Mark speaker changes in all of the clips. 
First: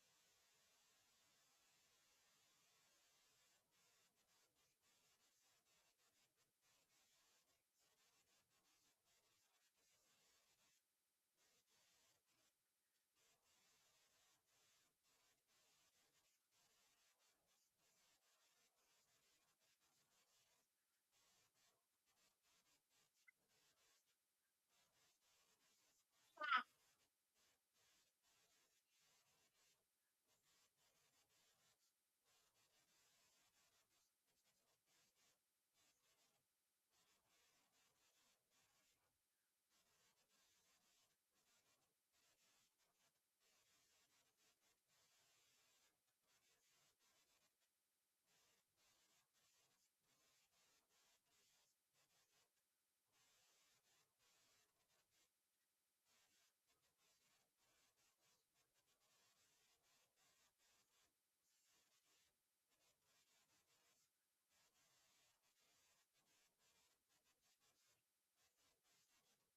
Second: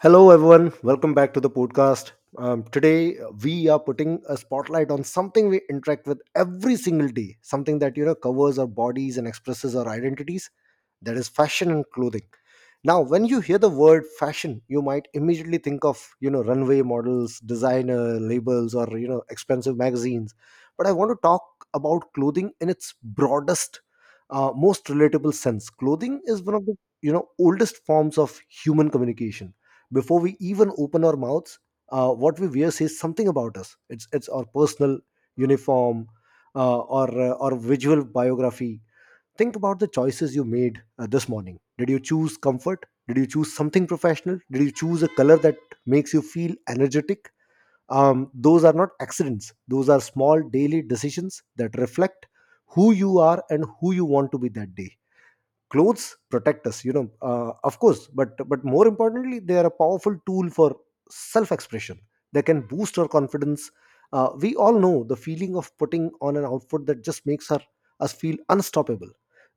Speaker 1: Hello, everyone. Welcome back to the podcast. Today, we are putting a spotlight on something we interact with every single day, something that covers our bodies and expresses our identities. That is fashion and clothing. Now when you hear the word fashion, you might immediately think of runway models, designer labels, or expensive magazines, but I want to talk about clothing in its broadest, most relatable sense. Clothing is one of the oldest forms of human communication. Before we even open our mouths, what we wear says something about us. It's our personal uniform, or visual biography. Think about the choices you made this morning. Did you choose comfort? Did you choose something professional? Did you choose a color that makes you feel energetic? Those are not accidents. Those are small daily decisions that reflect who you are and who you want to be that day. Clothes protect us, of course, but more importantly, they are a powerful tool for self expression. They can boost our confidence. We all know the feeling of putting on an outfit that just makes us feel unstoppable.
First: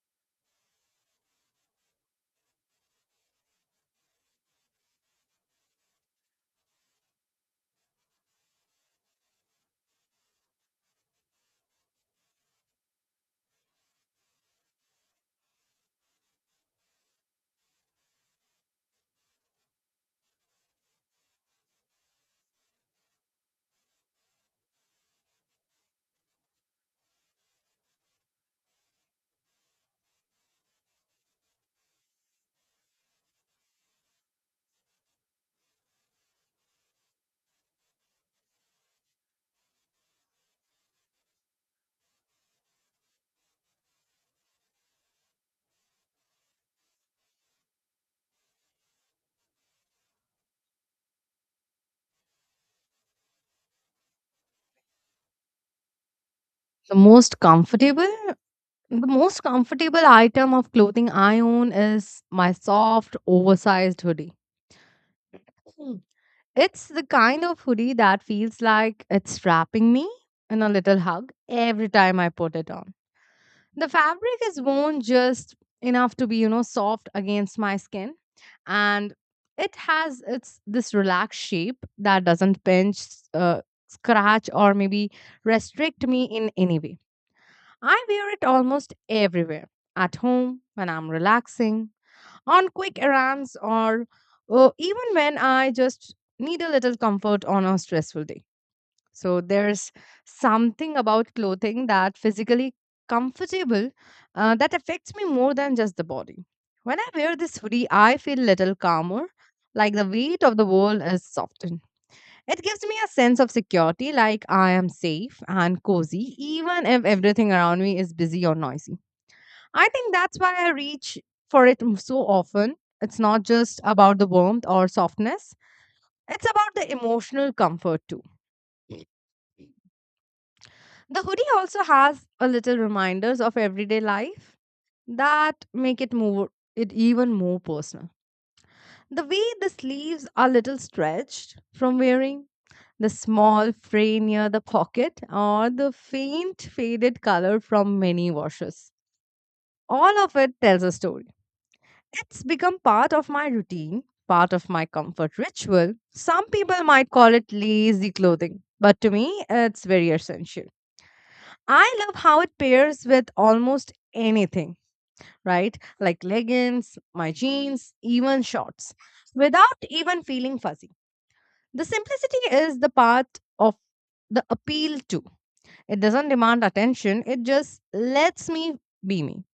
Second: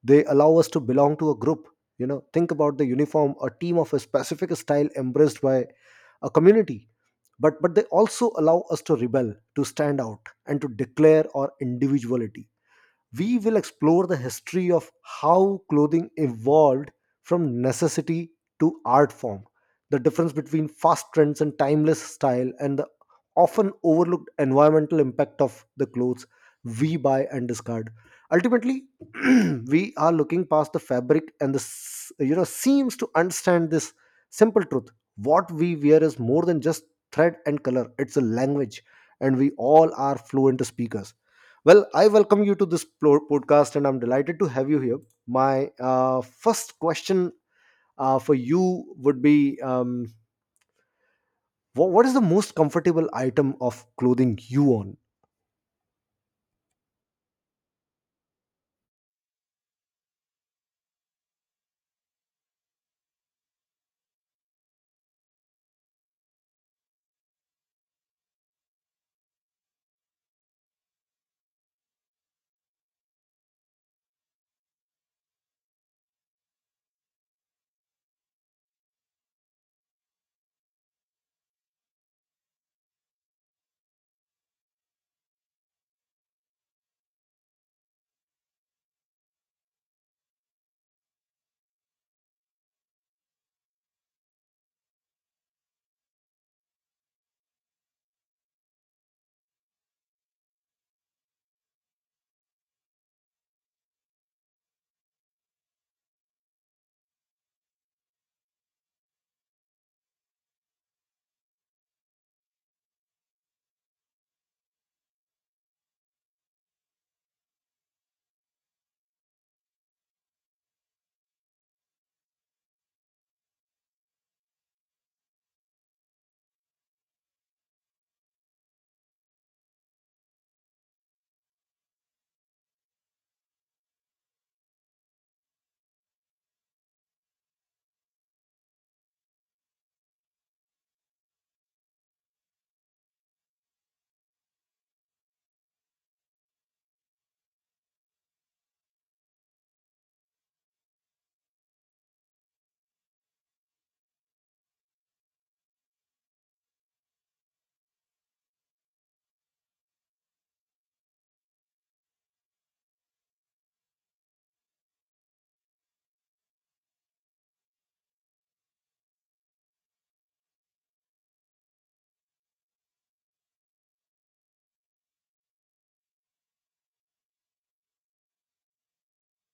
Speaker 1: They allow us to belong to a group. Think about the uniform, a team of a specific style embraced by a community. But they also allow us to rebel, to stand out, and to declare our individuality. We will explore the history of how clothing evolved from necessity to art form, the difference between fast trends and timeless style, and the often overlooked environmental impact of the clothes we buy and discard. Ultimately, we are looking past the fabric and the seams to understand this simple truth. What we wear is more than just thread and color; it's a language, and we all are fluent speakers. Well, I welcome you to this podcast, and I'm delighted to have you here. My first question for you would be, what is the most comfortable item of clothing you own?
Speaker 2: The most comfortable, the most comfortable item of clothing I own is my soft, oversized hoodie. Hmm. It's the kind of hoodie that feels like it's wrapping me in a little hug every time I put it on. The fabric is worn just enough to be, soft against my skin and it's this relaxed shape that doesn't pinch, uh, scratch or maybe restrict me in any way. I wear it almost everywhere: at home, when I'm relaxing, on quick errands, or even when I just need a little comfort on a stressful day. So there's something about clothing that physically comfortable that affects me more than just the body. When I wear this hoodie, I feel a little calmer, like the weight of the world is softened. It gives me a sense of security, like I am safe and cozy, even if everything around me is busy or noisy. I think that's why I reach for it so often. It's not just about the warmth or softness, it's about the emotional comfort too. The hoodie also has a little reminders of everyday life that make it even more personal. The way the sleeves are little stretched from wearing, the small fray near the pocket, or the faint faded color from many washes. All of it tells a story. It's become part of my routine, part of my comfort ritual. Some people might call it lazy clothing, but to me, it's very essential. I love how it pairs with almost anything, right? Like leggings, my jeans, even shorts, without even feeling fuzzy. The simplicity is the part of the appeal too. It doesn't demand attention, it just lets me be me.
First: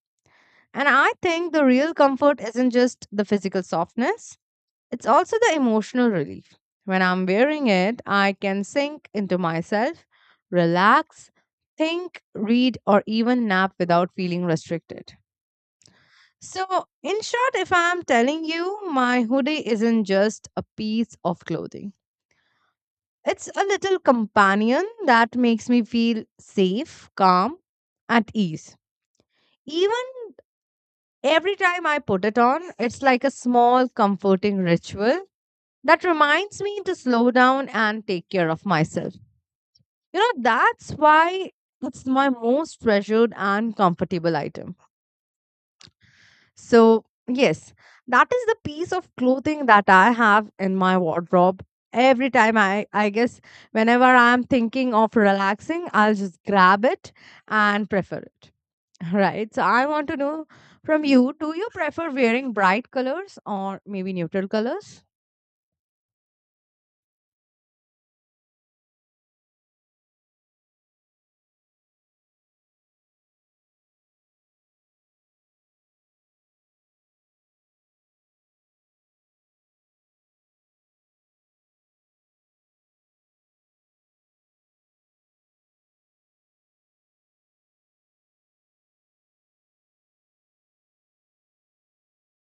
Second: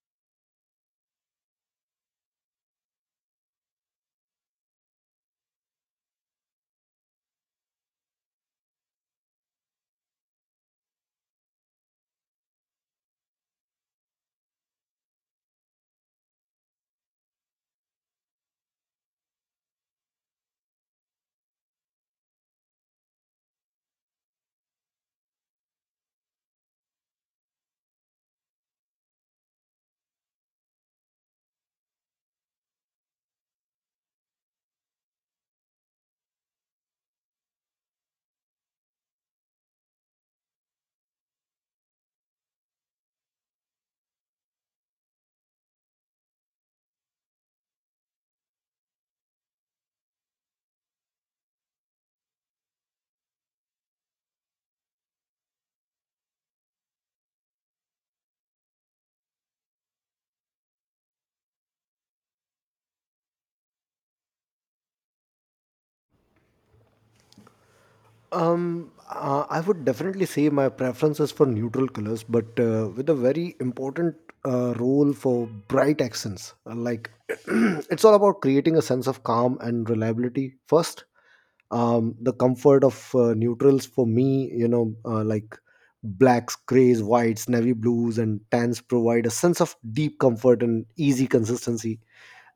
Speaker 2: And I think the real comfort isn't just the physical softness, it's also the emotional relief. When I'm wearing it, I can sink into myself, relax, think, read, or even nap without feeling restricted. So, in short, if I'm telling you, my hoodie isn't just a piece of clothing. It's a little companion that makes me feel safe, calm, at ease. Even every time I put it on, it's like a small comforting ritual that reminds me to slow down and take care of myself. That's why it's my most treasured and comfortable item. So, yes, that is the piece of clothing that I have in my wardrobe. Every time I guess, whenever I'm thinking of relaxing, I'll just grab it and prefer it. Right. So I want to know from you, do you prefer wearing bright colors or maybe neutral colors?
Speaker 1: I would definitely say my preference is for neutral colors, but with a very important role for bright accents. Like, it's all about creating a sense of calm and reliability first. The comfort of neutrals for me, like blacks, grays, whites, navy blues, and tans, provide a sense of deep comfort and easy consistency.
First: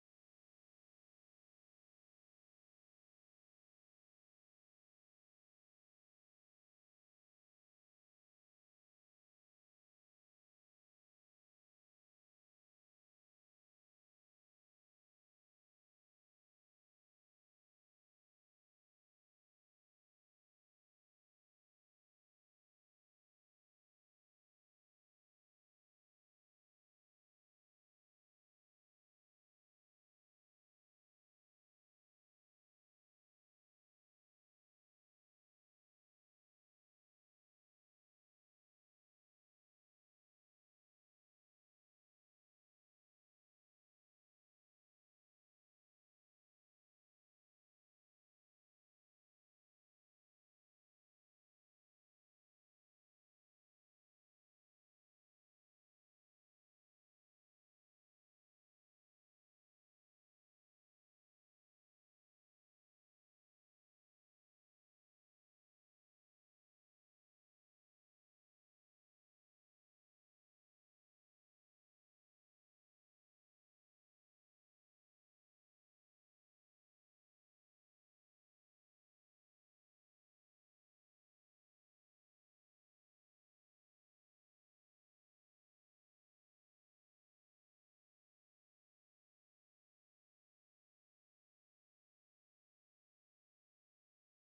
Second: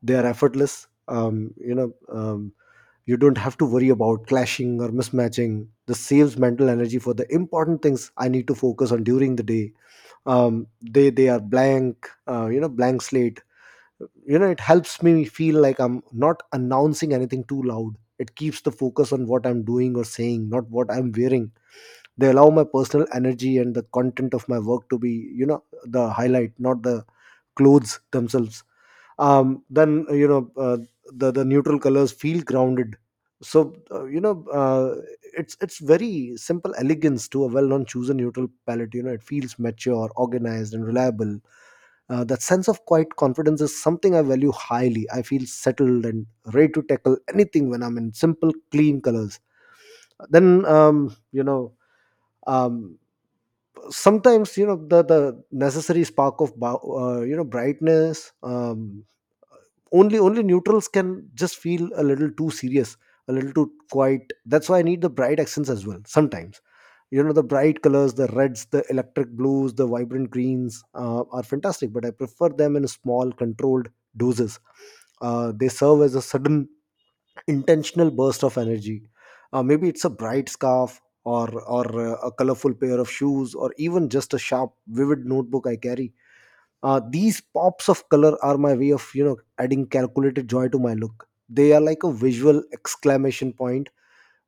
Speaker 1: They are effortless. You don't have to worry about clashing or mismatching. This saves mental energy for the important things I need to focus on during the day. They are blank, blank slate. It helps me feel like I'm not announcing anything too loud. It keeps the focus on what I'm doing or saying, not what I'm wearing. They allow my personal energy and the content of my work to be the highlight, not the clothes themselves. Then, the neutral colors feel grounded. So, it's very simple elegance to a well known choose a neutral palette. It feels mature, organized, and reliable. That sense of quiet confidence is something I value highly. I feel settled and ready to tackle anything when I'm in simple, clean colors. Then, um, sometimes the necessary spark of brightness. Only neutrals can just feel a little too serious, a little too quiet. That's why I need the bright accents as well sometimes. The bright colors, the reds, the electric blues, the vibrant greens, are fantastic, but I prefer them in small controlled doses. They serve as a sudden intentional burst of energy. Maybe it's a bright scarf, or a colorful pair of shoes, or even just a sharp vivid notebook I carry. These pops of color are my way of adding calculated joy to my look. They are like a visual exclamation point.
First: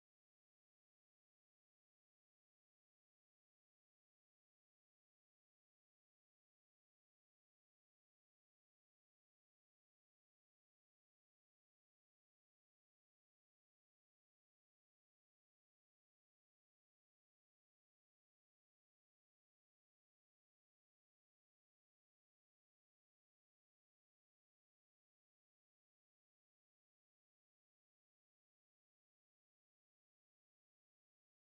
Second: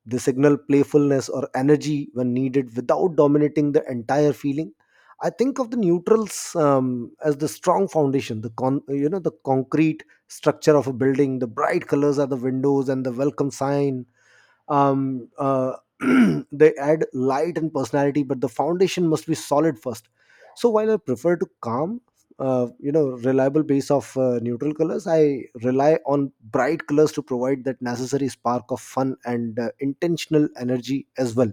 Speaker 1: They signal playfulness or energy when needed without dominating the entire feeling. I think of the neutrals as the strong foundation, the the concrete structure of a building. The bright colors are the windows and the welcome sign. um, uh, they add light and personality, but the foundation must be solid first. So while I prefer to calm, reliable base of neutral colors, I rely on bright colors to provide that necessary spark of fun and intentional energy as well.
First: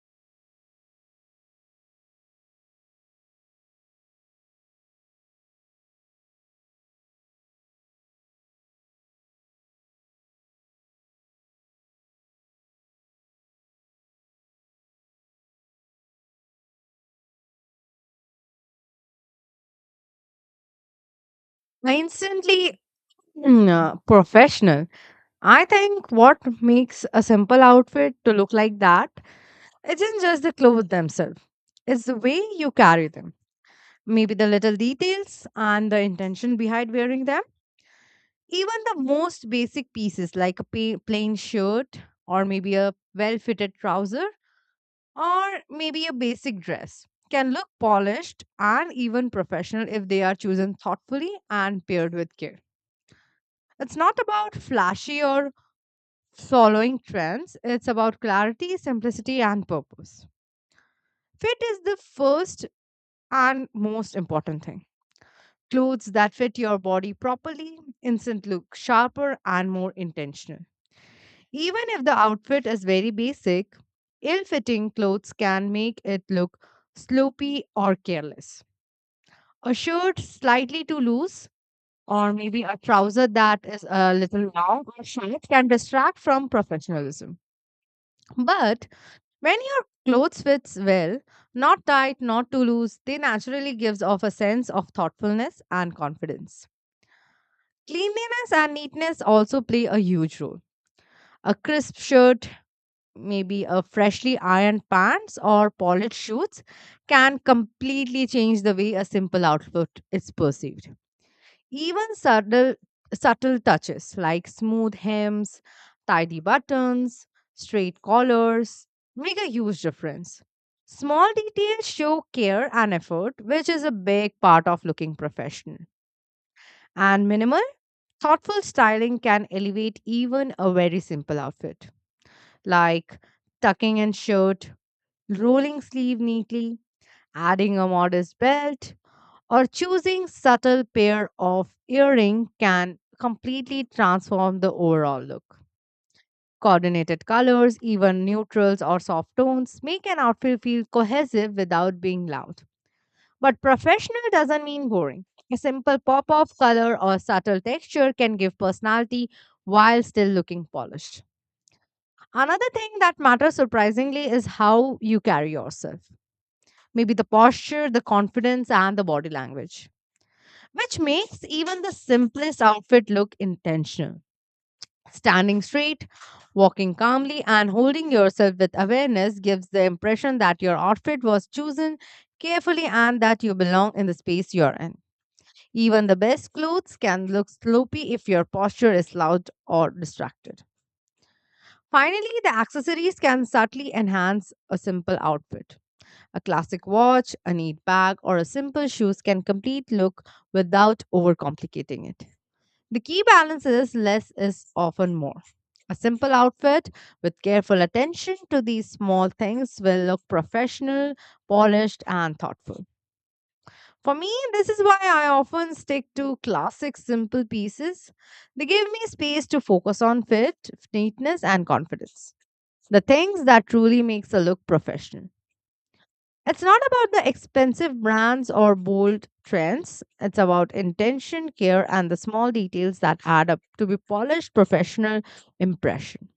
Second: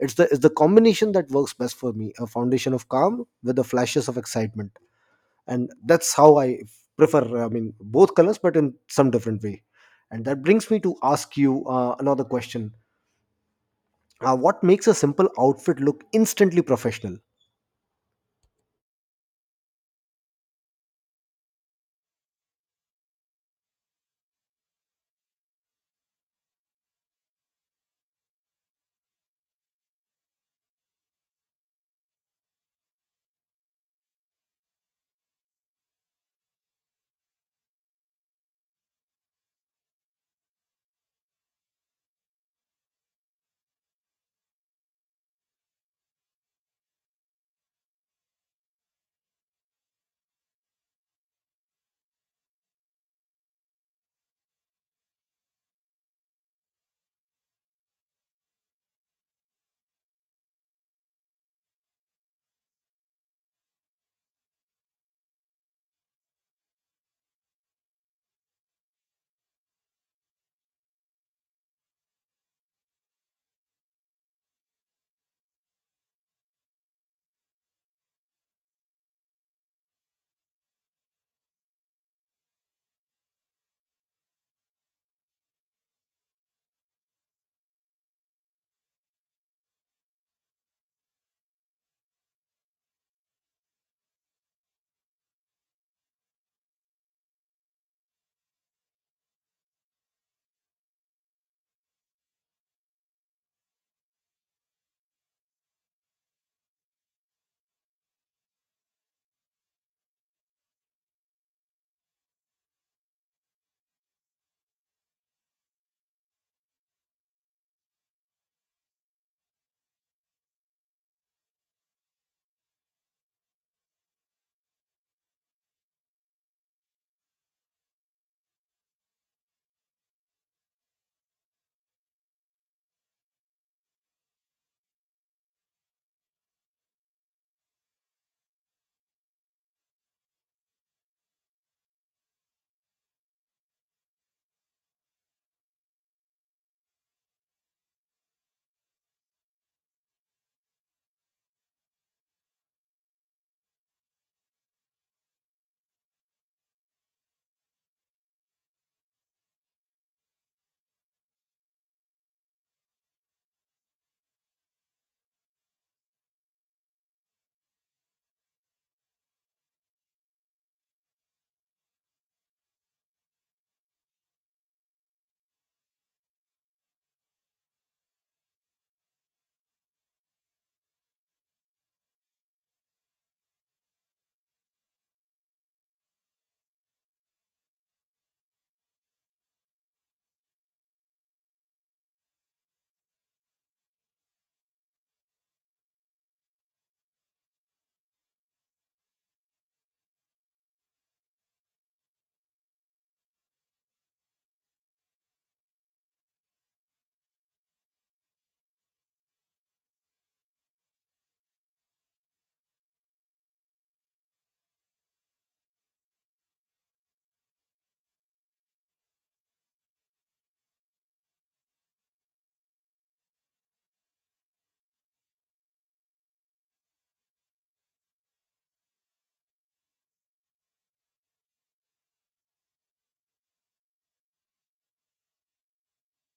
Speaker 1: It's the combination that works best for me, a foundation of calm with the flashes of excitement. And that's how I prefer, I mean, both colors but in some different way. And that brings me to ask you another question. What makes a simple outfit look instantly professional?
Speaker 2: I instantly professional. I think what makes a simple outfit to look like that isn't just the clothes themselves. It's the way you carry them. Maybe the little details and the intention behind wearing them. Even the most basic pieces like a plain shirt or maybe a well-fitted trouser or maybe a basic dress can look polished and even professional if they are chosen thoughtfully and paired with care. It's not about flashy or following trends, it's about clarity, simplicity, and purpose. Fit is the first and most important thing. Clothes that fit your body properly, instant look sharper and more intentional. Even if the outfit is very basic, ill fitting clothes can make it look sloppy or careless. A shirt slightly too loose, or maybe a trouser that is a little long or short can distract from professionalism. But when your clothes fits well, not tight, not too loose, they naturally gives off a sense of thoughtfulness and confidence. Cleanliness and neatness also play a huge role. A crisp shirt, maybe a freshly ironed pants or polished shoes can completely change the way a simple outfit is perceived. Even subtle touches like smooth hems, tidy buttons, straight collars make a huge difference. Small details show care and effort, which is a big part of looking professional. And minimal, thoughtful styling can elevate even a very simple outfit, like tucking in shirt, rolling sleeve neatly, adding a modest belt, or choosing subtle pair of earring can completely transform the overall look. Coordinated colors, even neutrals or soft tones, make an outfit feel cohesive without being loud. But professional doesn't mean boring. A simple pop of color or subtle texture can give personality while still looking polished. Another thing that matters surprisingly is how you carry yourself. Maybe the posture, the confidence, and the body language, which makes even the simplest outfit look intentional. Standing straight, walking calmly, and holding yourself with awareness gives the impression that your outfit was chosen carefully and that you belong in the space you're in. Even the best clothes can look sloppy if your posture is loud or distracted. Finally, the accessories can subtly enhance a simple outfit. A classic watch, a neat bag, or a simple shoes can complete look without overcomplicating it. The key balance is less is often more. A simple outfit with careful attention to these small things will look professional, polished, and thoughtful. For me, this is why I often stick to classic simple pieces. They give me space to focus on fit, neatness, and confidence. The things that truly makes a look professional. It's not about the expensive brands or bold trends. It's about intention, care, and the small details that add up to be polished professional impression.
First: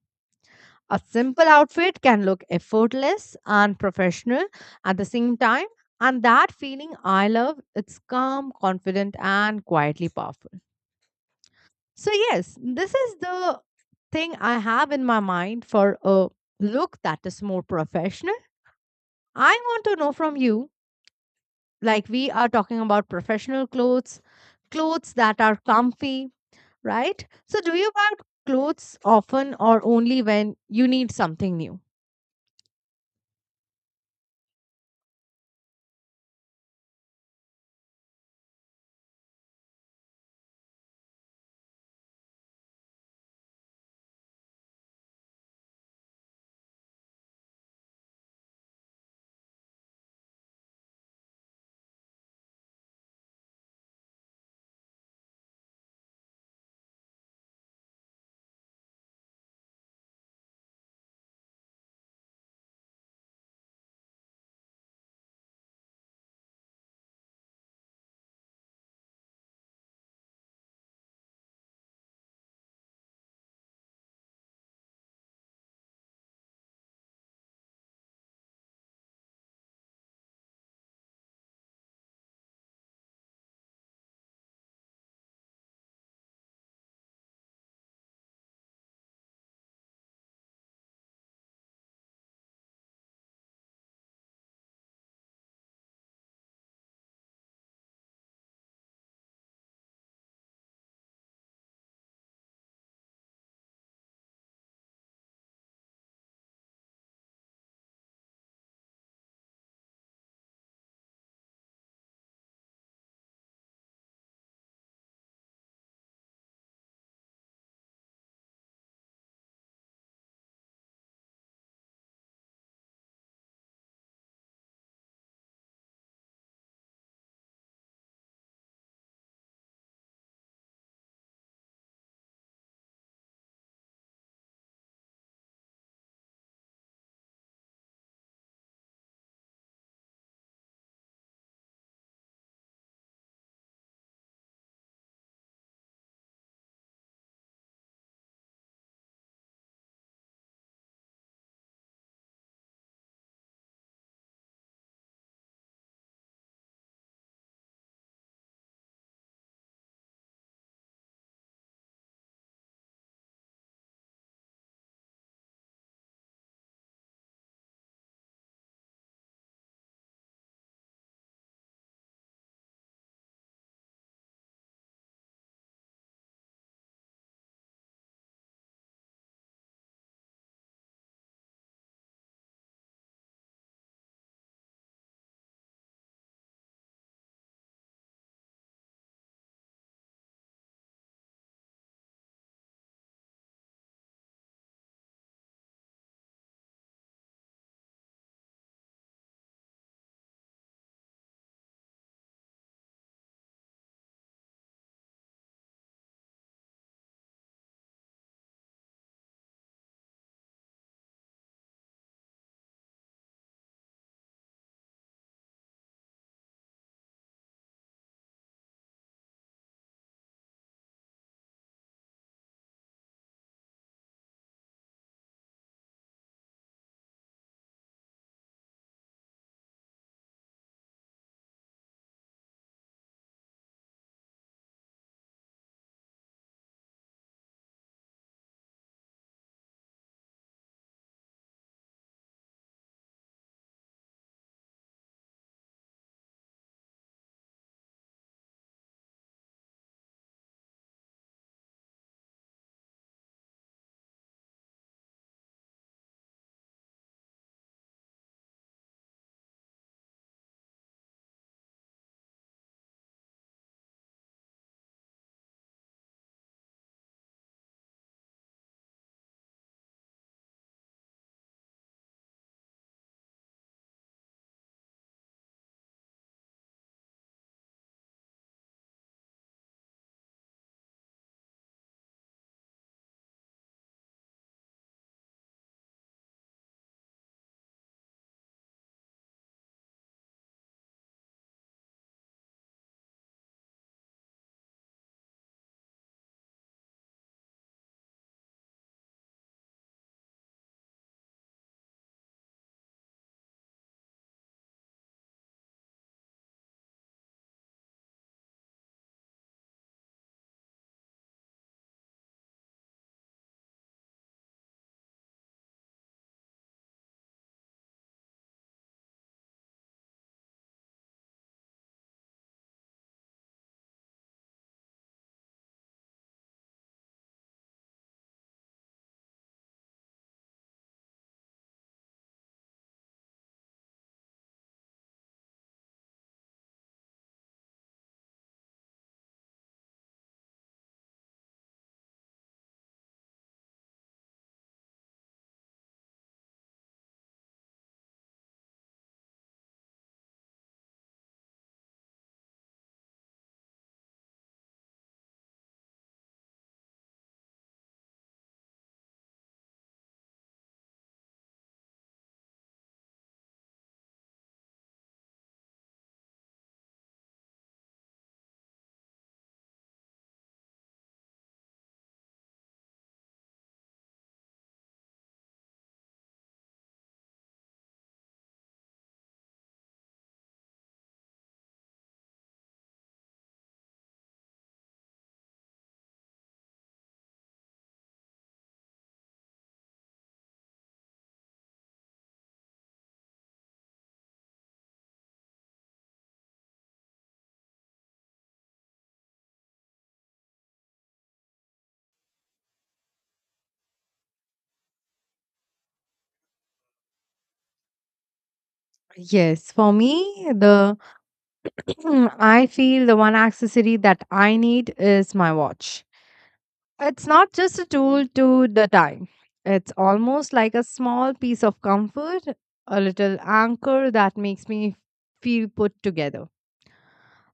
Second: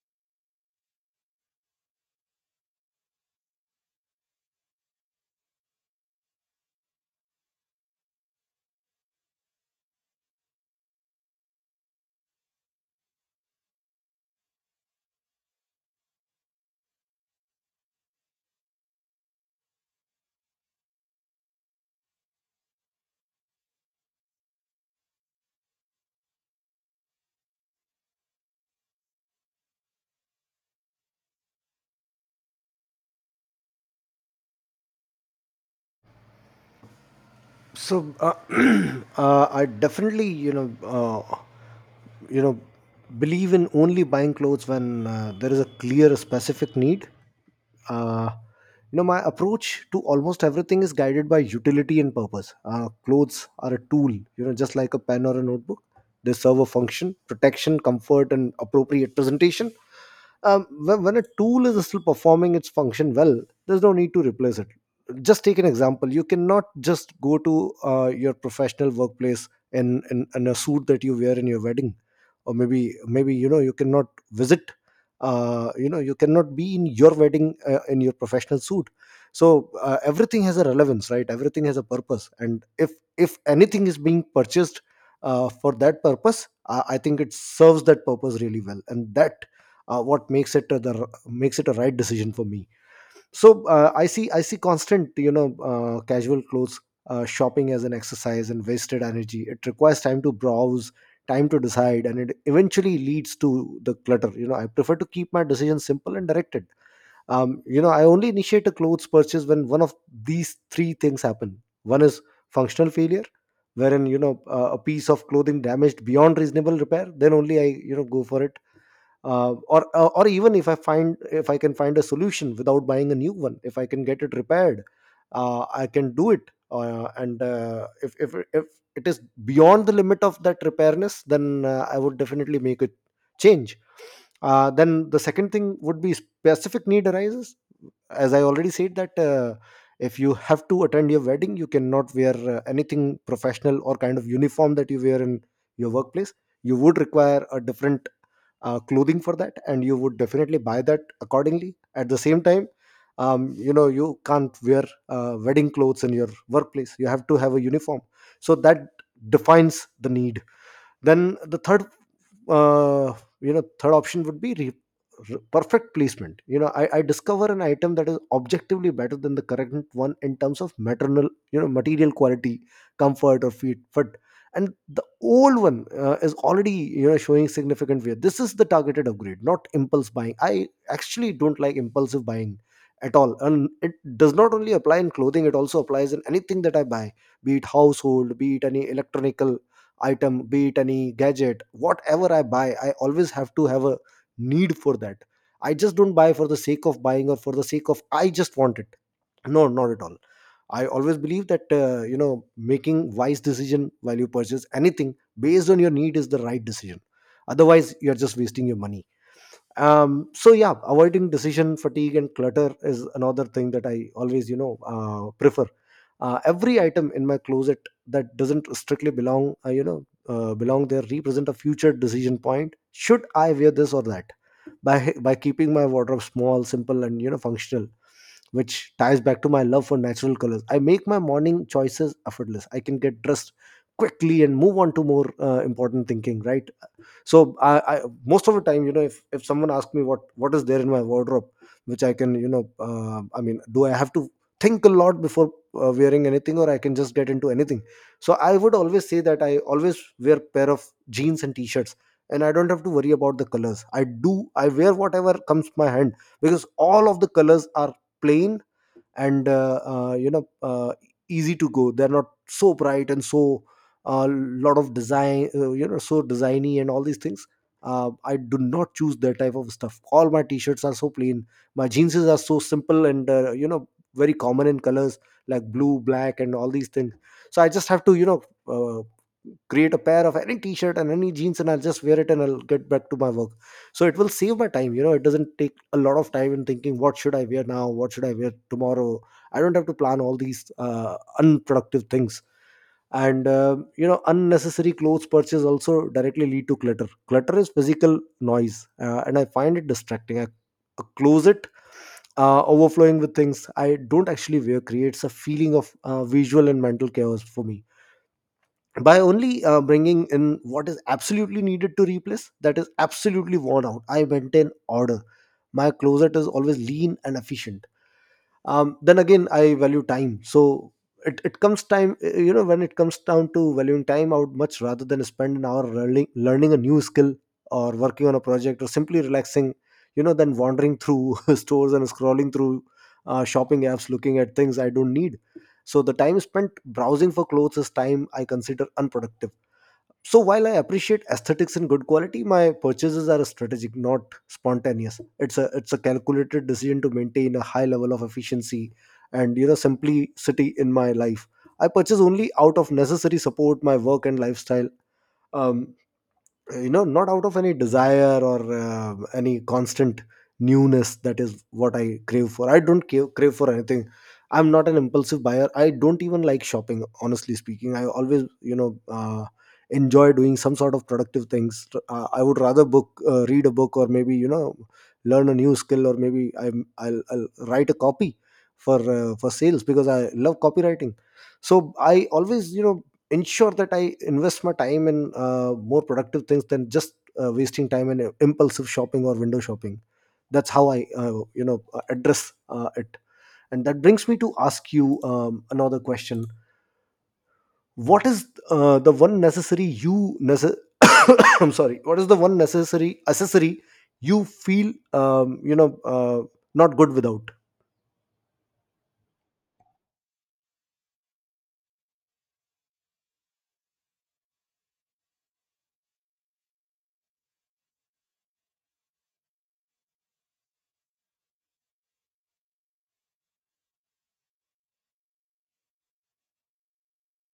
Speaker 2: A simple outfit can look effortless and professional at the same time, and that feeling I love, it's calm, confident, and quietly powerful. So yes, this is the thing I have in my mind for a look that is more professional. I want to know from you, like we are talking about professional clothes, clothes that are comfy, right? So do you buy clothes often or only when you need something new?
Speaker 1: So, I definitely, you know believe in only buying clothes when there is a clear specific need. uh, my approach to almost everything is guided by utility and purpose. Clothes are a tool, just like a pen or a notebook. They serve a function: protection, comfort, and appropriate presentation. When a tool is still performing its function well, there's no need to replace it. Just take an example. You cannot just go to your professional workplace in a suit that you wear in your wedding, or maybe, you cannot visit. You cannot be in your wedding in your professional suit. So, everything has a relevance, right? Everything has a purpose. And if anything is being purchased for that purpose, I think it serves that purpose really well, and that what makes it, the makes it a right decision for me. So, I see constant casual clothes shopping as an exercise and wasted energy. It requires time to browse, time to decide, and it eventually leads to the clutter. I prefer to keep my decisions simple and directed. I only initiate a clothes purchase when one of these three things happen. One is functional failure, wherein, a piece of clothing damaged beyond reasonable repair, then only I go for it. Or even if I find, if I can find a solution without buying a new one, if I can get it repaired, I can do it. And if it is beyond the limit of that repairness, then I would definitely make a change. Then, the second thing would be specific need arises. As I already said that, if you have to attend your wedding, you cannot wear anything professional or kind of uniform that you wear in your workplace. You would require a different clothing for that, and you would definitely buy that accordingly. At the same time, you can't wear wedding clothes in your workplace. You have to have a uniform. So that defines the need. Then, the third, uh, third option would be perfect placement. I discover an item that is objectively better than the current one in terms of maternal you know material quality, comfort, or fit, and the old one is already showing significant wear. This is the targeted upgrade, not impulse buying. I actually don't like impulsive buying at all, and it does not only apply in clothing. It also applies in anything that I buy. Be it household, be it any electronical item, be it any gadget, whatever I buy, I always have to have a need for that. I just don't buy for the sake of buying, or for the sake of I just want it. No, not at all. I always believe that, making wise decision while you purchase anything based on your need, is the right decision. Otherwise, you're just wasting your money. So yeah, avoiding decision fatigue and clutter is another thing that I always, prefer. Every item in my closet that doesn't strictly belong, belong there, represent a future decision point: should I wear this or that? By keeping my wardrobe small, simple, and functional, which ties back to my love for natural colors, I make my morning choices effortless. I can get dressed quickly and move on to more important thinking, right? So I most of the time, if someone asks me what is there in my wardrobe, which I Can you know do I have to think a lot before wearing anything, or I can just get into anything? So I would always say that I always wear pair of jeans and t-shirts, and I don't have to worry about the colors. I do, I wear whatever comes my hand, because all of the colors are plain and easy to go. They're not so bright and so a lot of design, you know, so designy and all these things. Uh, I do not choose that type of stuff. All my t-shirts are so plain, my jeans are so simple and you know, very common in colors like blue, black and all these things. So I just have to, you know, uh, create a pair of any t-shirt and any jeans, and I'll just wear it and I'll get back to my work. So it will save my time. You know, it doesn't take a lot of time in thinking what should I wear now, what should I wear tomorrow. I don't have to plan all these unproductive things. And you know, unnecessary clothes purchase also directly lead to clutter. Clutter is physical noise, and I find it distracting. A closet overflowing with things I don't actually wear creates a feeling of visual and mental chaos for me. By only bringing in what is absolutely needed to replace that is absolutely worn out, I maintain order. My closet is always lean and efficient. Then again, I value time. So it comes time, you know, when it comes down to valuing time out, much rather than spend an hour learning a new skill or working on a project or simply relaxing, you know, then wandering through stores and scrolling through shopping apps looking at things I don't need. So the time spent browsing for clothes is time I consider unproductive. So while I appreciate aesthetics and good quality, my purchases are strategic, not spontaneous. It's a, it's a calculated decision to maintain a high level of efficiency and, you know, simplicity in my life. I purchase only out of necessary support my work and lifestyle. Um, you know, not out of any desire or any constant newness. That is what I crave for. I don't crave for anything. I'm not an impulsive buyer. I don't even like shopping, honestly speaking. I always, you know, uh, enjoy doing some sort of productive things. Uh, I would rather book read a book, or maybe, you know, learn a new skill, or maybe I'll write a copy for sales, because I love copywriting. So I always, you know, ensure that I invest my time in more productive things than just wasting time in impulsive shopping or window shopping. That's how I you know, address it. And that brings me to ask you another question. What is the one necessary I'm sorry, what is the one necessary accessory you feel you know, not good without?
Speaker 2: Yes, for me, the I feel the one accessory that I need is my watch. It's not just a tool to the time. It's almost like a small piece of comfort, a little anchor that makes me feel put together.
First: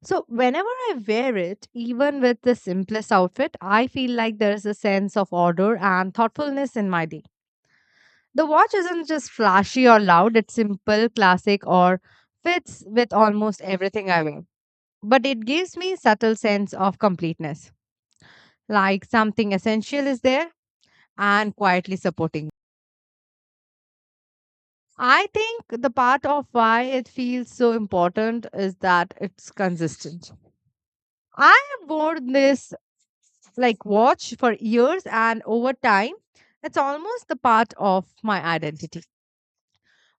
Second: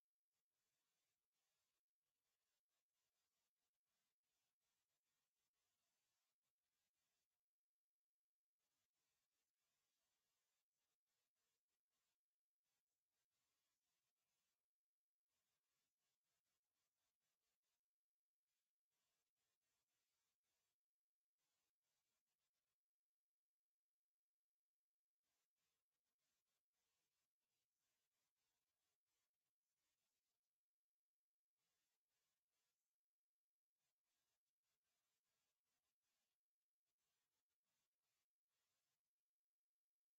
Speaker 2: So whenever I wear it, even with the simplest outfit, I feel like there is a sense of order and thoughtfulness in my day. The watch isn't just flashy or loud, it's simple, classic or fits with almost everything I wear. But it gives me subtle sense of completeness, like something essential is there and quietly supporting. I think the part of why it feels so important is that it's consistent. I have worn this like watch for years, and over time, it's almost the part of my identity.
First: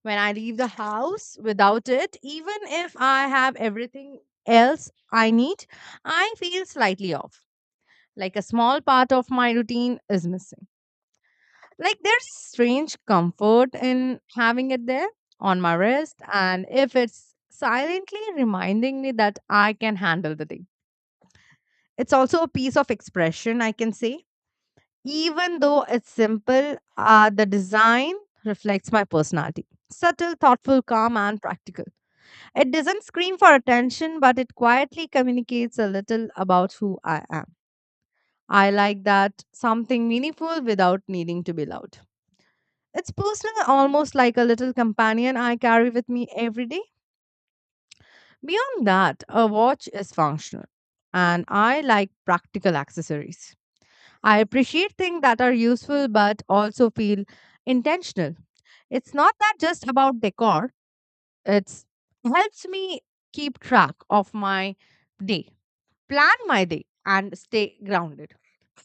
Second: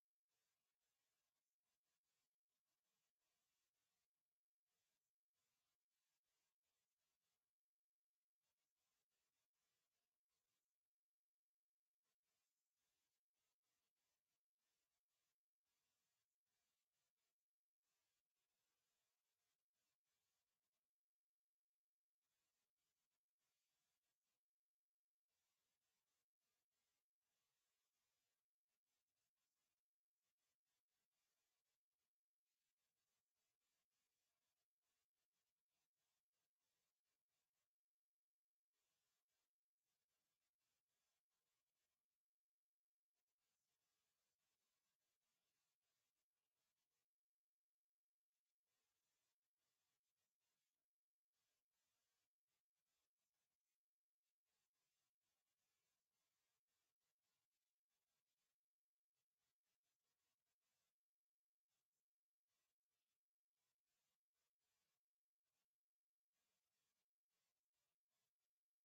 Speaker 2: When I leave the house without it, even if I have everything else I need, I feel slightly off. Like a small part of my routine is missing. Like there's strange comfort in having it there on my wrist, and if it's silently reminding me that I can handle the day. It's also a piece of expression, I can say. Even though it's simple, the design reflects my personality. Subtle, thoughtful, calm, and practical. It doesn't scream for attention, but it quietly communicates a little about who I am. I like that something meaningful without needing to be loud. It's personal, almost like a little companion I carry with me every day. Beyond that, a watch is functional, and I like practical accessories. I appreciate things that are useful but also feel intentional. It's not that just about decor, it's helps me keep track of my day, plan my day and stay grounded.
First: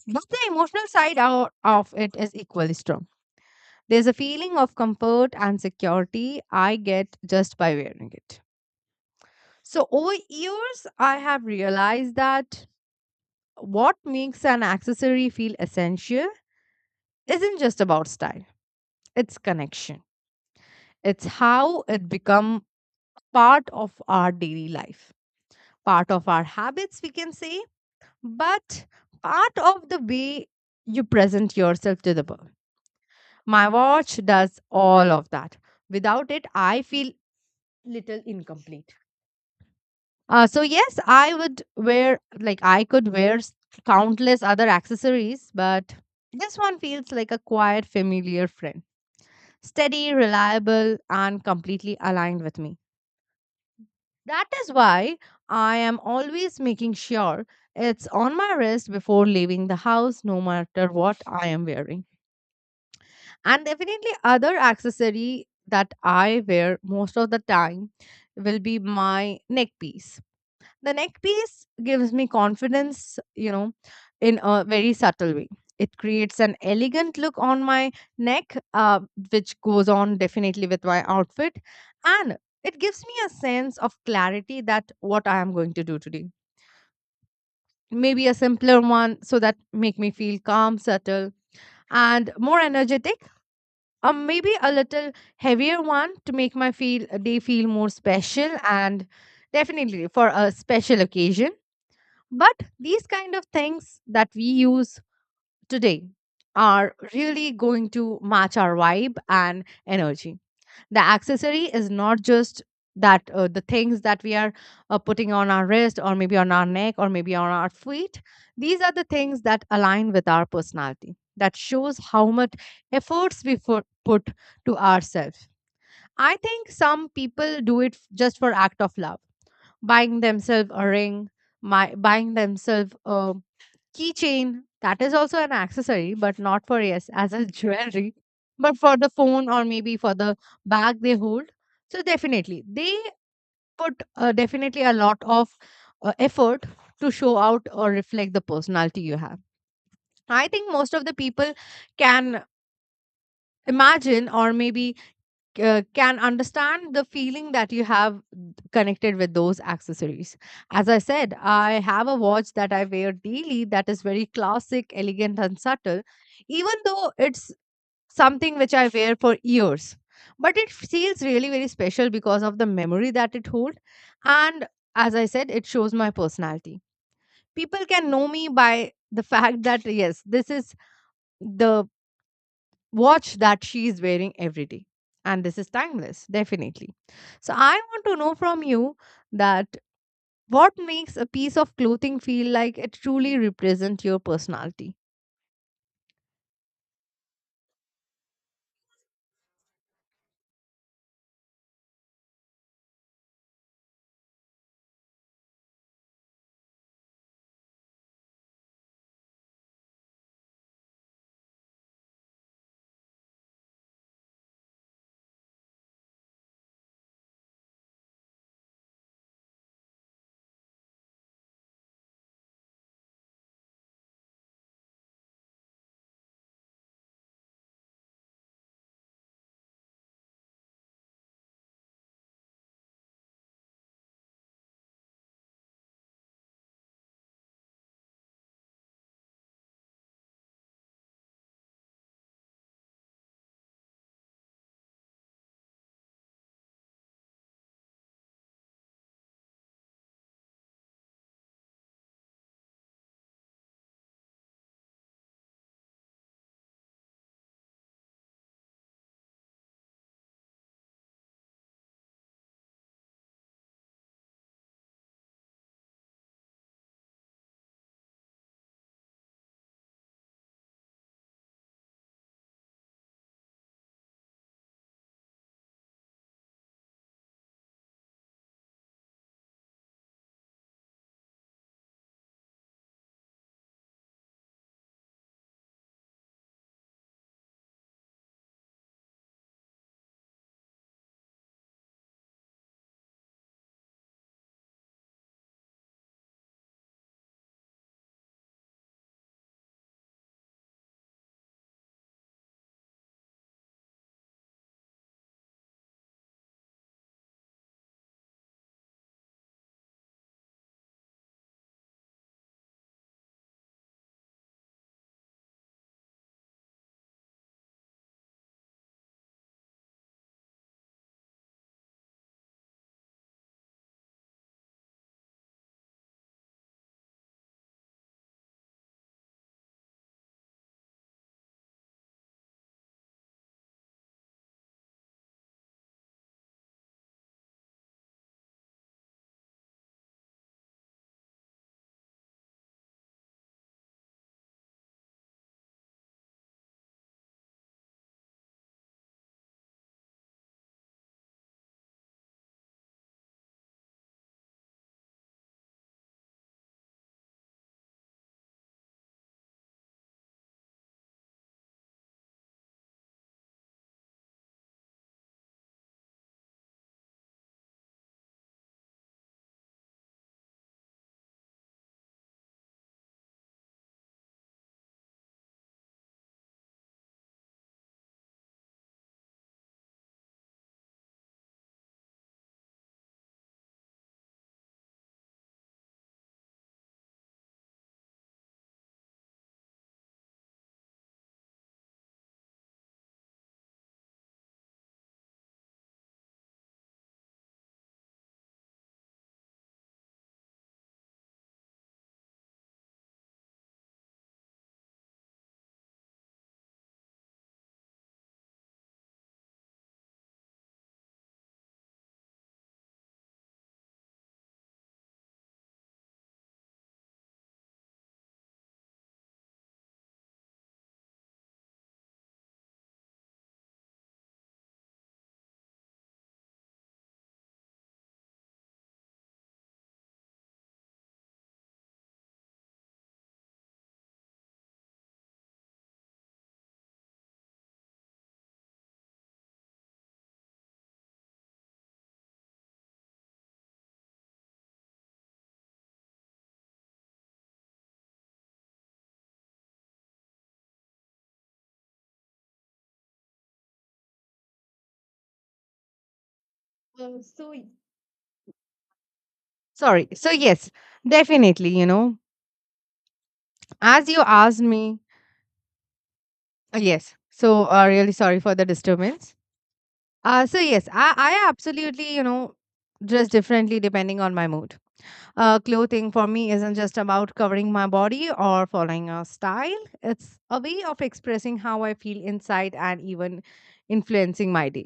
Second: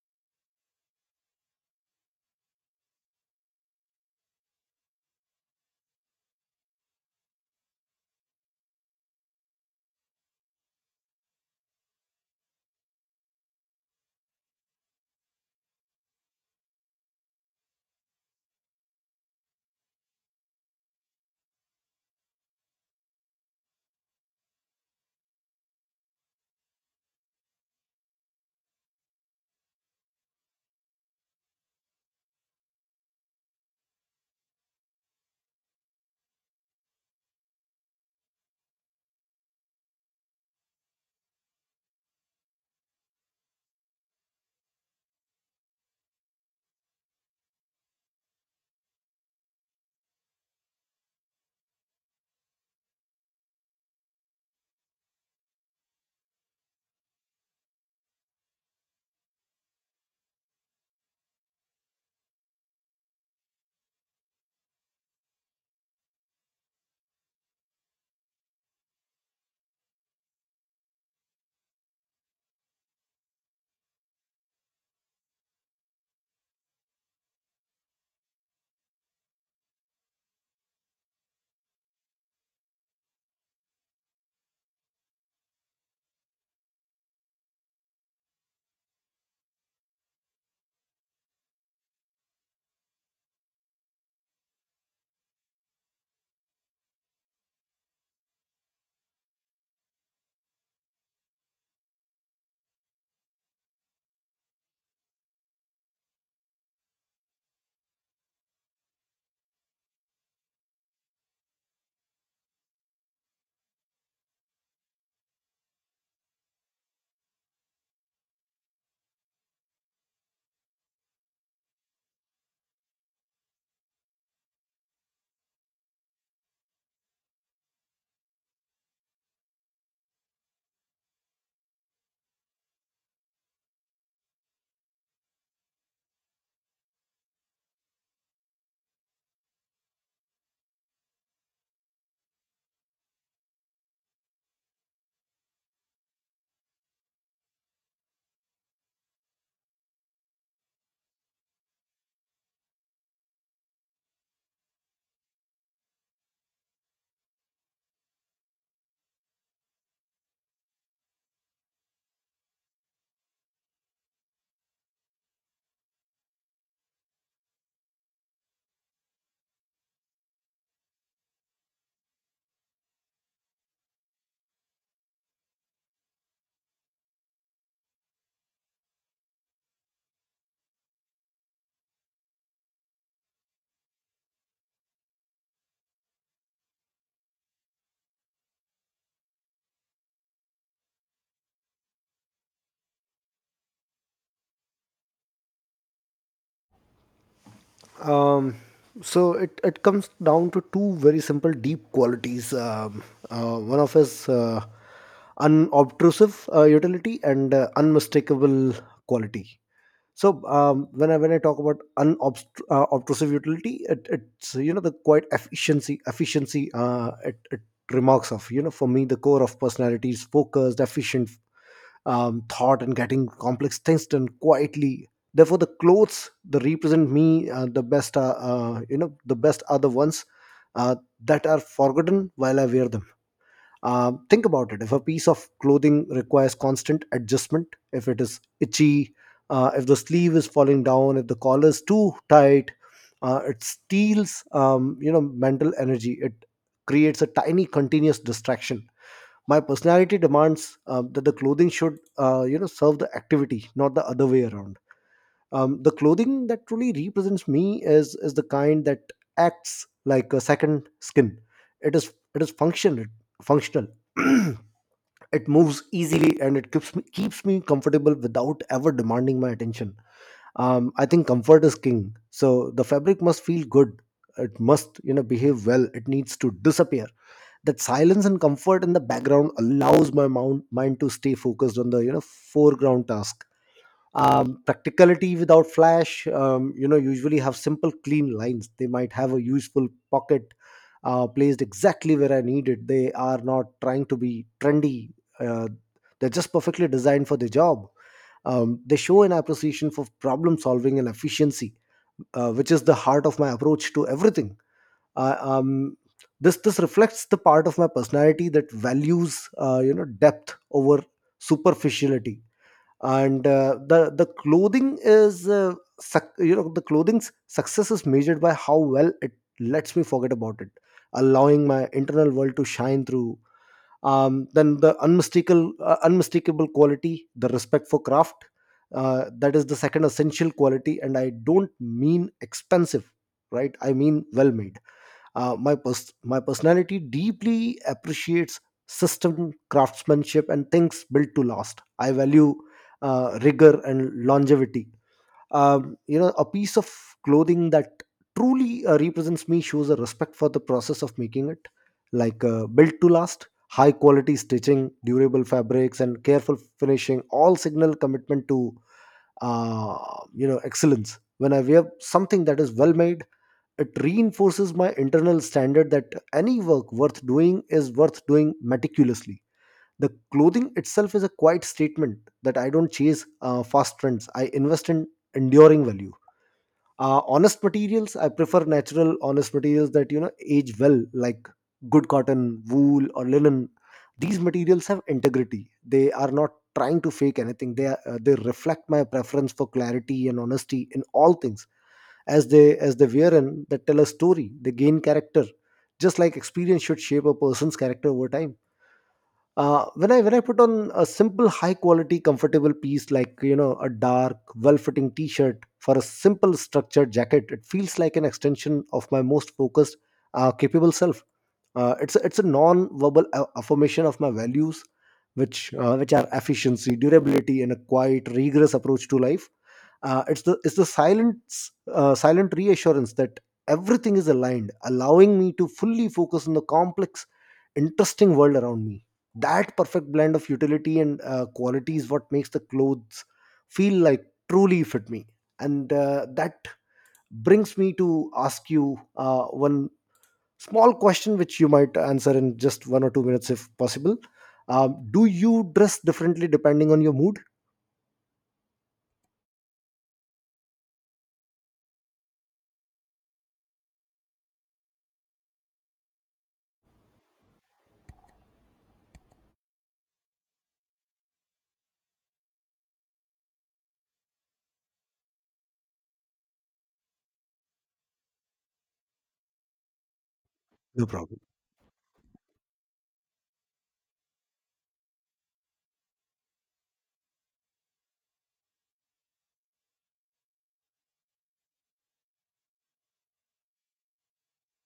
Speaker 2: But the emotional side out of it is equally strong. There's a feeling of comfort and security I get just by wearing it. So over years I have realized that what makes an accessory feel essential isn't just about style. It's connection. It's how it become part of our daily life, part of our habits, we can say, but part of the way you present yourself to the world. My watch does all of that. Without it, I feel little incomplete. So yes, I would wear like I could wear countless other accessories, but this one feels like a quiet, familiar friend, steady, reliable, and completely aligned with me. That is why I am always making sure it's on my wrist before leaving the house, no matter what I am wearing. And definitely, other accessory that I wear most of the time will be my neck piece. The neck piece gives me confidence, in a very subtle way. It creates an elegant look on my neck, which goes on definitely with my outfit. And it gives me a sense of clarity that what I am going to do today. Maybe a simpler one so that make me feel calm, subtle, and more energetic. Or maybe a little heavier one to make my feel day feel more special and definitely for a special occasion, but these kind of things that we use today are really going to match our vibe and energy. The accessory is not just that the things that we are putting on our wrist or maybe on our neck or maybe on our feet. These are the things that align with our personality, that shows how much efforts we put to ourselves. I think some people do it just for act of love, buying themselves a ring, buying themselves a keychain, that is also an accessory, but not for yes, as a jewelry, but for the phone or maybe for the bag they hold. So definitely, they put definitely a lot of effort to show out or reflect the personality you have. I think most of the people can imagine or maybe can understand the feeling that you have connected with those accessories. As I said, I have a watch that I wear daily that is very classic, elegant, and subtle, even though it's something which I wear for years. But it feels really very special because of the memory that it holds. And as I said, it shows my personality. People can know me by the fact that, yes, this is the watch that she is wearing every day and this is timeless definitely. So I want to know from you, that what makes a piece of clothing feel like it truly represents your personality?
Speaker 1: Um, so it comes down to two very simple deep qualities. One of is unobtrusive utility and unmistakable quality. So when I talk about unobtrusive obtrusive utility, it's, you know, the quite efficiency. It remarks of, you know, for me the core of personality is focused, efficient, thought, and getting complex things done quietly. Therefore, the clothes that represent me the best are, you know the best are the ones uh, that are forgotten while I wear them. Uh, think about it. If a piece of clothing requires constant adjustment, if it is itchy, if the sleeve is falling down, if the collar is too tight, it steals, you know, mental energy. It creates a tiny continuous distraction. My personality demands that the clothing should, you know, serve the activity, not the other way around. The clothing that truly represents me is the kind that acts like a second skin. It is functional. Functional. It moves easily and it keeps me comfortable without ever demanding my attention. I think comfort is king. So the fabric must feel good. It must, you know, behave well. It needs to disappear. That silence and comfort in the background allows my mind to stay focused on the, you know, foreground task. Practicality without flash, you know, usually have simple clean lines. They might have a useful pocket placed exactly where I need it. They are not trying to be trendy. uh, they're just perfectly designed for the job. They show an appreciation for problem solving and efficiency, which is the heart of my approach to everything. uh, um, this reflects the part of my personality that values you know, depth over superficiality. And the clothing is you know, the clothing's success is measured by how well it lets me forget about it, allowing my internal world to shine through. Then the unmistakable quality, the respect for craft. Uh, that is the second essential quality, and I don't mean expensive, right? I mean well made. My personality deeply appreciates system craftsmanship and things built to last. I value rigor and longevity. You know, a piece of clothing that truly represents me shows a respect for the process of making it, like built to last. High quality stitching, durable fabrics, and careful finishing all signal commitment to uh, you know, excellence. When I wear something that is well made, it reinforces my internal standard that any work worth doing is worth doing meticulously. The clothing itself is a quiet statement that I don't chase fast trends, I invest in enduring value. Honest materials, I prefer natural, honest materials that, you know, age well, like good cotton, wool, or linen. These materials have integrity. They are not trying to fake anything. They are, they reflect my preference for clarity and honesty in all things. As they wear and that tell a story, they gain character, just like experience should shape a person's character over time. When I put on a simple high quality comfortable piece, like, you know, a dark well fitting t-shirt for a simple structured jacket, it feels like an extension of my most focused capable self. It's a non verbal affirmation of my values, which are efficiency, durability, and a quiet rigorous approach to life. It's the silence silent reassurance that everything is aligned, allowing me to fully focus on the complex, interesting world around me. That perfect blend of utility and quality is what makes the clothes feel like truly fit me. And that brings me to ask you one small question which you might answer in just 1 or 2 minutes, if possible. Um, do you dress differently depending on your mood?
Speaker 2: Uh, so y- Sorry, so yes, definitely, as you asked me, yes, so really sorry for the disturbance. So yes, i
Speaker 1: No problem.
Speaker 2: i absolutely, dress differently depending on my mood. Clothing for me isn't just about covering my body or following a style. It's a way of expressing how I feel inside and even influencing my day.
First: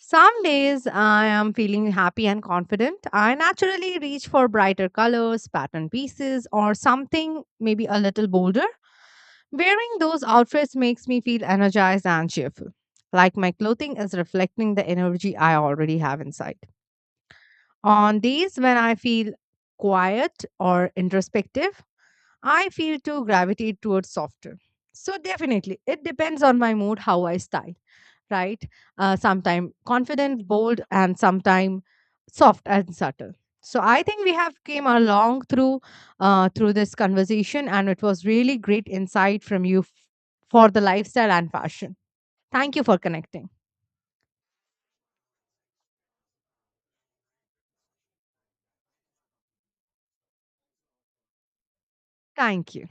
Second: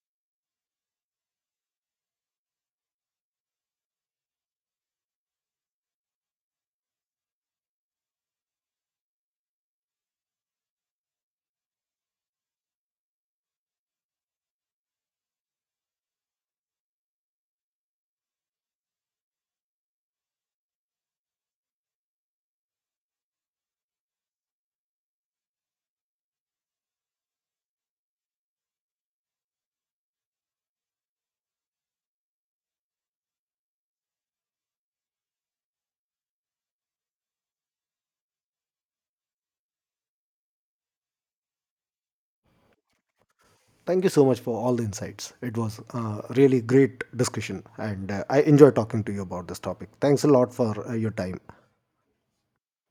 Speaker 2: Some days I am feeling happy and confident. I naturally reach for brighter colors, pattern pieces, or something maybe a little bolder. Wearing those outfits makes me feel energized and cheerful, like my clothing is reflecting the energy I already have inside. On days when I feel quiet or introspective, I feel to gravitate towards softer. So definitely, it depends on my mood how I style, right? Sometime confident, bold, and sometime soft and subtle. So I think we have came along through through this conversation, and it was really great insight from you for the lifestyle and fashion. Thank you for connecting.
Speaker 1: Thank you so much for all the insights. It was really great discussion, and I enjoy talking to you about this topic. Thanks a lot for your time.
Speaker 2: Thank you.